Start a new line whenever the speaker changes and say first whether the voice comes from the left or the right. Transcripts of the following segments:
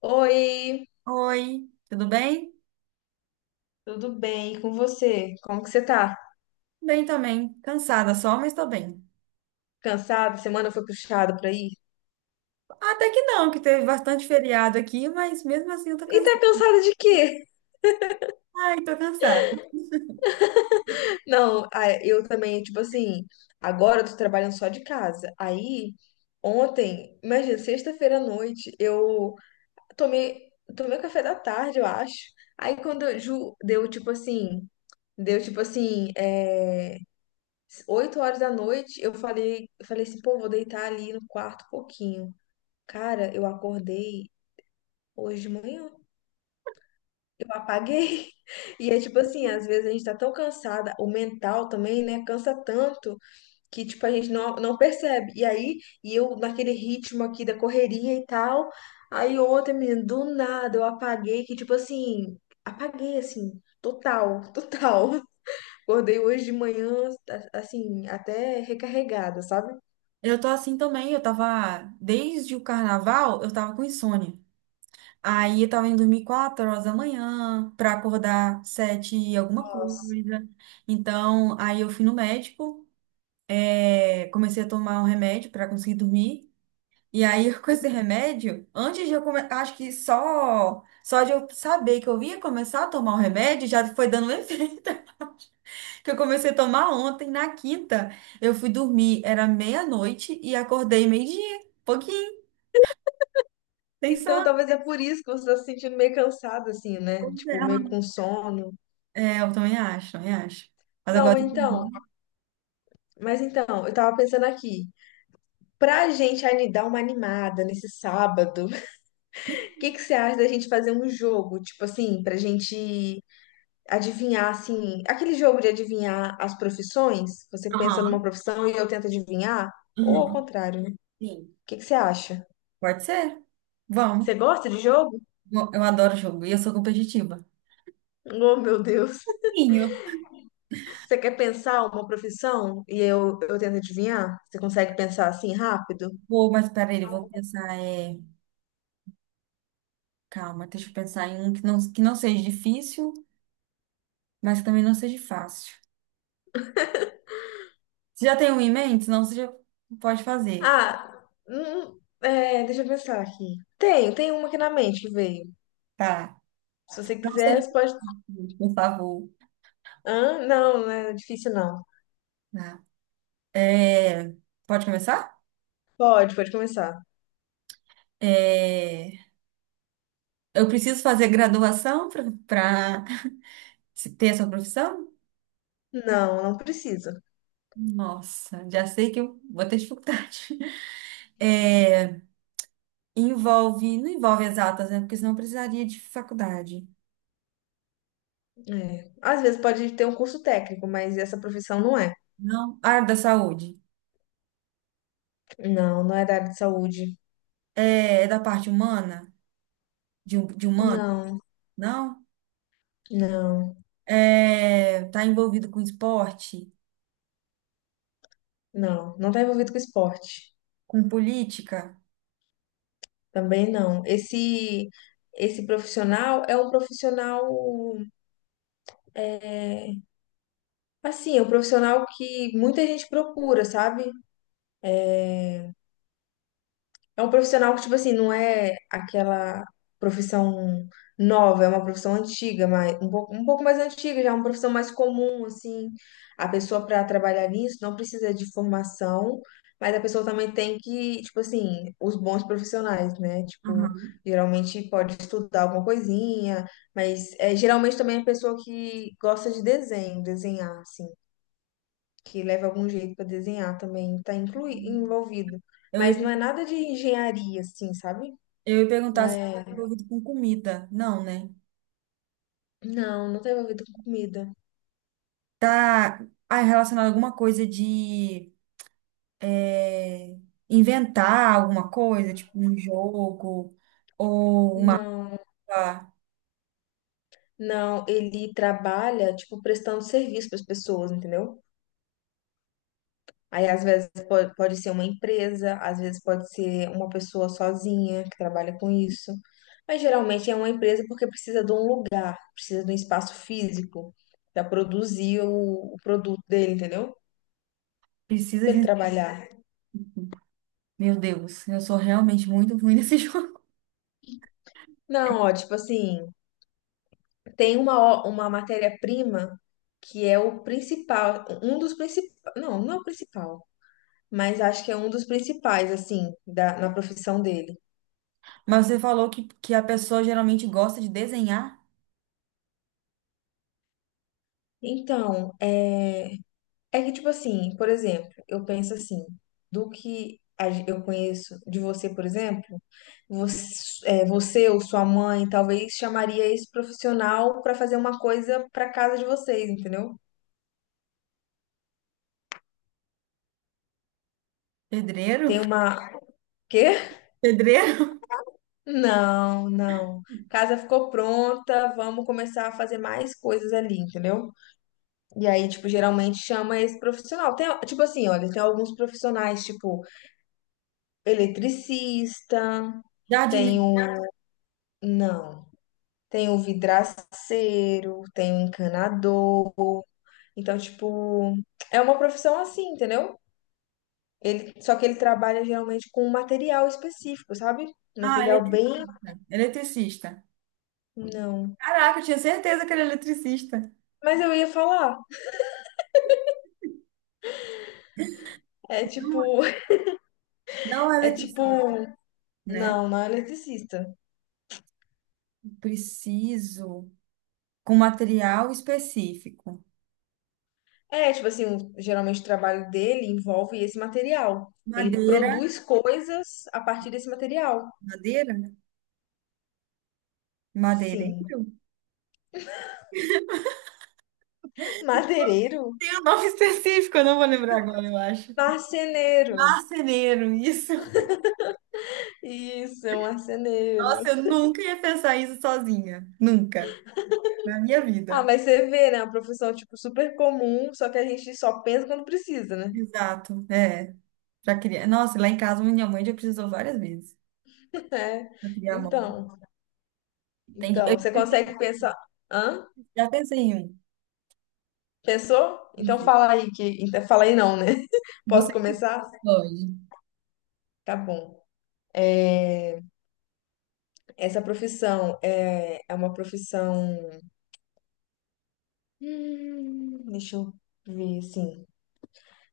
left: Oi,
right: Oi, tudo bem?
left: tudo bem? E com você? Como que você tá?
right: Bem também. Cansada só, mas tô bem.
left: Cansada? Semana foi puxada por aí?
right: Até que não, que teve bastante feriado aqui, mas mesmo assim eu tô
left: E tá
right: cansada.
left: cansada de quê?
right: Ai, tô cansada.
left: Não, ah, eu também, tipo assim, agora eu tô trabalhando só de casa. Aí, ontem, imagina, sexta-feira à noite, eu tomei café da tarde, eu acho. Aí quando eu, deu tipo assim, 8 horas da noite, eu falei assim, pô, vou deitar ali no quarto um pouquinho. Cara, eu acordei hoje de manhã, eu apaguei. E é tipo assim, às vezes a gente tá tão cansada, o mental também, né? Cansa tanto que, tipo, a gente não percebe. E aí, eu naquele ritmo aqui da correria e tal. Aí ontem, menina, do nada eu apaguei, que tipo assim, apaguei assim, total, total. Acordei hoje de manhã, assim, até recarregada, sabe?
right: Eu tô assim também, eu tava, desde o carnaval, eu tava com insônia. Aí eu tava indo dormir 4 horas da manhã, pra acordar 7 e alguma
left: Nossa.
right: coisa. Então, aí eu fui no médico, comecei a tomar um remédio pra conseguir dormir. E aí, com esse remédio, antes de eu começar, acho que só de eu saber que eu ia começar a tomar o remédio, já foi dando um efeito, que eu comecei a tomar ontem, na quinta. Eu fui dormir, era meia-noite e acordei meio-dia, pouquinho, sem
left: Então,
right: sono.
left: talvez é por isso que você tá se sentindo meio cansada, assim, né?
right: Pois
left: Tipo, meio com sono.
right: é, é, eu também acho, também acho. Mas
left: Não,
right: agora eu tô
left: então.
right: dormindo.
left: Mas então, eu tava pensando aqui, pra gente dar uma animada nesse sábado, o que que você acha da gente fazer um jogo, tipo assim, pra gente adivinhar assim, aquele jogo de adivinhar as profissões? Você pensa numa
right: Aham,
left: profissão e eu tento adivinhar, ou ao
right: uhum.
left: contrário, né? O
right: Sim.
left: que que você acha?
right: Pode ser?
left: Você
right: Vamos.
left: gosta de jogo?
right: Eu adoro jogo e eu sou competitiva.
left: Oh, meu Deus.
right: Sim, eu
left: Você quer pensar uma profissão e eu tento adivinhar? Você consegue pensar assim rápido?
right: vou, mas peraí, eu vou pensar. Calma, deixa eu pensar em um que não seja difícil, mas que também não seja fácil. Você já tem um em mente? Senão você já pode fazer.
left: Ah, deixa eu pensar aqui. Tem uma aqui na mente que veio.
right: Tá.
left: Se você
right: Não seja
left: quiser, você pode.
right: difícil, por favor.
left: Hã? Não, não é difícil não.
right: Tá. É, pode começar?
left: Pode, pode começar.
right: É, eu preciso fazer graduação para ter essa profissão?
left: Não, não precisa.
right: Nossa, já sei que eu vou ter dificuldade. É, envolve, não envolve exatas, né? Porque senão eu precisaria de faculdade.
left: É. Às vezes pode ter um curso técnico, mas essa profissão não é.
right: Não. Área da saúde.
left: Não, não é da área de saúde.
right: É, é da parte humana? De de humano,
left: Não,
right: não?
left: não,
right: É, tá envolvido com esporte,
left: não. Não está envolvido com esporte.
right: com política?
left: Também não. Esse profissional é um profissional, assim, é um profissional que muita gente procura, sabe? É um profissional que, tipo assim, não é aquela profissão nova, é uma profissão antiga, mas um pouco mais antiga, já é uma profissão mais comum, assim. A pessoa para trabalhar nisso não precisa de formação, mas a pessoa também tem que, tipo assim, os bons profissionais, né? Tipo,
right: Aham.
left: geralmente pode estudar alguma coisinha, mas geralmente também é pessoa que gosta de desenho, desenhar, assim que leva algum jeito para desenhar também, está inclui envolvido.
right: Eu,
left: Mas não
right: ia-
left: é nada de engenharia, assim, sabe?
right: eu ia
left: Não
right: perguntar se tá
left: é.
right: envolvido com comida. Não, né?
left: Não, não está envolvido com comida.
right: Tá, relacionado a alguma coisa de, é, inventar alguma coisa, tipo um jogo ou uma.
left: Não,
right: ah,
left: não. Ele trabalha, tipo, prestando serviço para as pessoas, entendeu? Aí, às vezes, pode ser uma empresa, às vezes, pode ser uma pessoa sozinha que trabalha com isso. Mas geralmente é uma empresa porque precisa de um lugar, precisa de um espaço físico para produzir o produto dele, entendeu?
right: Precisa
left: Para
right: de
left: ele
right: um.
left: trabalhar.
right: Meu Deus, eu sou realmente muito ruim nesse jogo.
left: Não, ó, tipo assim, uma matéria-prima que é o principal, um dos principais, não, não é o principal, mas acho que é um dos principais, assim, na profissão dele.
right: Mas você falou que a pessoa geralmente gosta de desenhar.
left: Então, é que, tipo assim, por exemplo, eu penso assim, do que eu conheço de você, por exemplo, você, você ou sua mãe talvez chamaria esse profissional para fazer uma coisa para casa de vocês, entendeu?
right: Pedreiro?
left: Tem uma, quê?
right: Pedreiro?
left: Não, não. Casa ficou pronta, vamos começar a fazer mais coisas ali, entendeu? E aí, tipo, geralmente chama esse profissional. Tem, tipo assim, olha, tem alguns profissionais, tipo, eletricista, tem
right: Jardineiro.
left: o. Não. Tem o vidraceiro, tem o encanador. Então, tipo, é uma profissão assim, entendeu? Ele, só que ele trabalha geralmente com um material específico, sabe?
right: Ah,
left: Material bem.
right: eletricista.
left: Não.
right: Caraca, eu tinha certeza que era eletricista.
left: Mas eu ia falar. É tipo.
right: Não é
left: É tipo.
right: eletricista. Né?
left: Não, não é eletricista.
right: Preciso com material específico.
left: É, tipo assim, geralmente o trabalho dele envolve esse material. Ele
right: Madeira,
left: produz coisas a partir desse material.
right: madeira, né?
left: Sim.
right: Madeireiro?
left: Madeireiro?
right: Tem um nome específico, eu não vou lembrar agora, eu acho.
left: Marceneiro.
right: Marceneiro, isso.
left: Isso, é um marceneiro.
right: Nossa, eu nunca ia pensar isso sozinha, nunca, na minha
left: Ah,
right: vida.
left: mas você vê, né? Uma profissão, tipo, super comum, só que a gente só pensa quando precisa, né?
right: Exato, é. Pra criar. Nossa, lá em casa minha mãe já precisou várias vezes pra
left: É.
right: criar a mão.
left: Então,
right: Eu
left: então,
right: já
left: você
right: pensei,
left: consegue pensar. Hã?
right: já pensei em
left: Pensou?
right: um.
left: Fala aí não, né? Posso
right: Você
left: começar?
right: pode.
left: Tá bom. É uma profissão. Deixa eu ver, assim.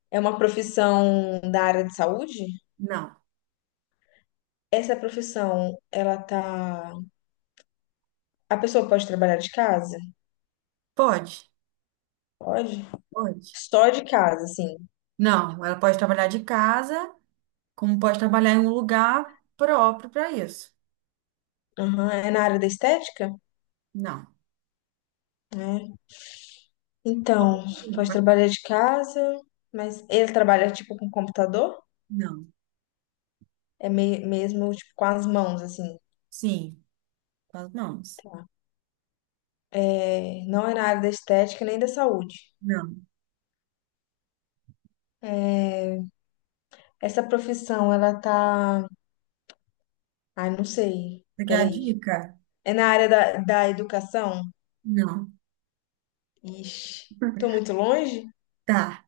left: É uma profissão da área de saúde?
right: Não.
left: Essa profissão, ela tá. A pessoa pode trabalhar de casa?
right: Pode?
left: Pode.
right: Pode.
left: Só de casa, assim.
right: Não, ela pode trabalhar de casa, como pode trabalhar em um lugar próprio para isso.
left: Aham, é na área da estética?
right: Não.
left: É. Então, pode trabalhar de casa, mas ele trabalha tipo com computador?
right: Não.
left: É mesmo tipo com as mãos, assim.
right: Sim, com as mãos.
left: É, não é na área da estética nem da saúde.
right: Não.
left: Essa profissão, ela tá. Ai, não sei.
right: Você quer a
left: Peraí.
right: dica?
left: É na área da educação?
right: Não.
left: Ixi, tô muito longe?
right: Tá.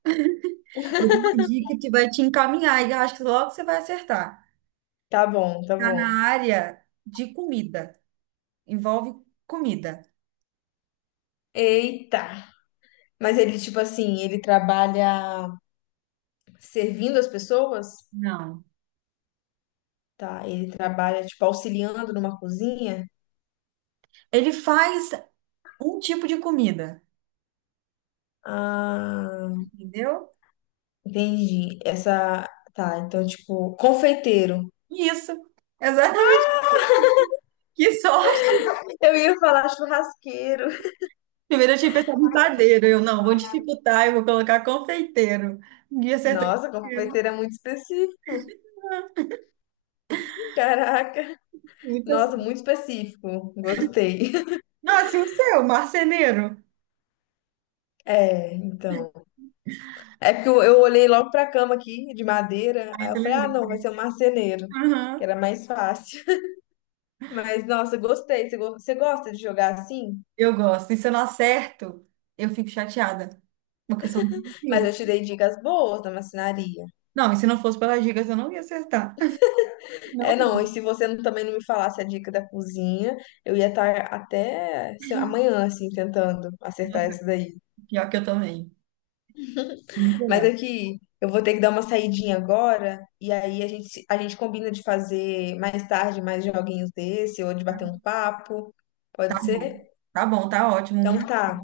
right: Vou dar uma dica que vai te encaminhar e eu acho que logo você vai acertar.
left: Tá bom, tá
right: Tá
left: bom.
right: na área de comida. Envolve comida.
left: Eita! Mas ele, tipo assim, ele trabalha servindo as pessoas?
right: Não.
left: Tá, ele trabalha, tipo, auxiliando numa cozinha?
right: Ele faz um tipo de comida,
left: Ah,
right: entendeu?
left: entendi. Essa. Tá, então, tipo, confeiteiro.
right: Isso. Exatamente. Que sorte!
left: Eu ia falar churrasqueiro.
right: Primeiro eu tinha pensado em padeiro. Eu, não, vou dificultar, eu vou colocar confeiteiro. E acertou
left: Nossa,
right: inteiro.
left: confeiteiro é muito específico, caraca.
right: Muita
left: Nossa, muito
right: sorte.
left: específico. Gostei.
right: Nossa, e o seu, marceneiro?
left: É, então. É porque eu olhei logo pra cama aqui, de madeira,
right: Aí
left: aí eu
right: você
left: falei, ah,
right: lembrou.
left: não, vai ser um marceneiro, que
right: Aham.
left: era mais fácil. Mas, nossa, gostei. Você, você gosta de jogar assim?
right: Eu gosto. E se eu não acerto, eu fico chateada. Porque eu sou muito
left: Mas eu te
right: criativa.
left: dei dicas boas da marcenaria.
right: Não, e se não fosse pelas dicas, eu não ia acertar.
left: É,
right: Não,
left: não,
right: ia.
left: e se você também não me falasse a dica da cozinha, eu ia estar até sei lá, amanhã, assim, tentando acertar
right: Nossa,
left: essa daí.
right: pior que eu também. Muito
left: Mas
right: legal.
left: aqui, eu vou ter que dar uma saidinha agora, e aí a gente, a gente combina de fazer mais tarde mais joguinhos desse, ou de bater um papo,
right: Tá
left: pode
right: bom.
left: ser?
right: Tá bom, tá ótimo. Muito,
left: Então tá.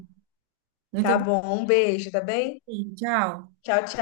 right: muito
left: Tá
right: obrigada.
left: bom, um beijo, tá bem?
right: Tchau.
left: Tchau, tchau.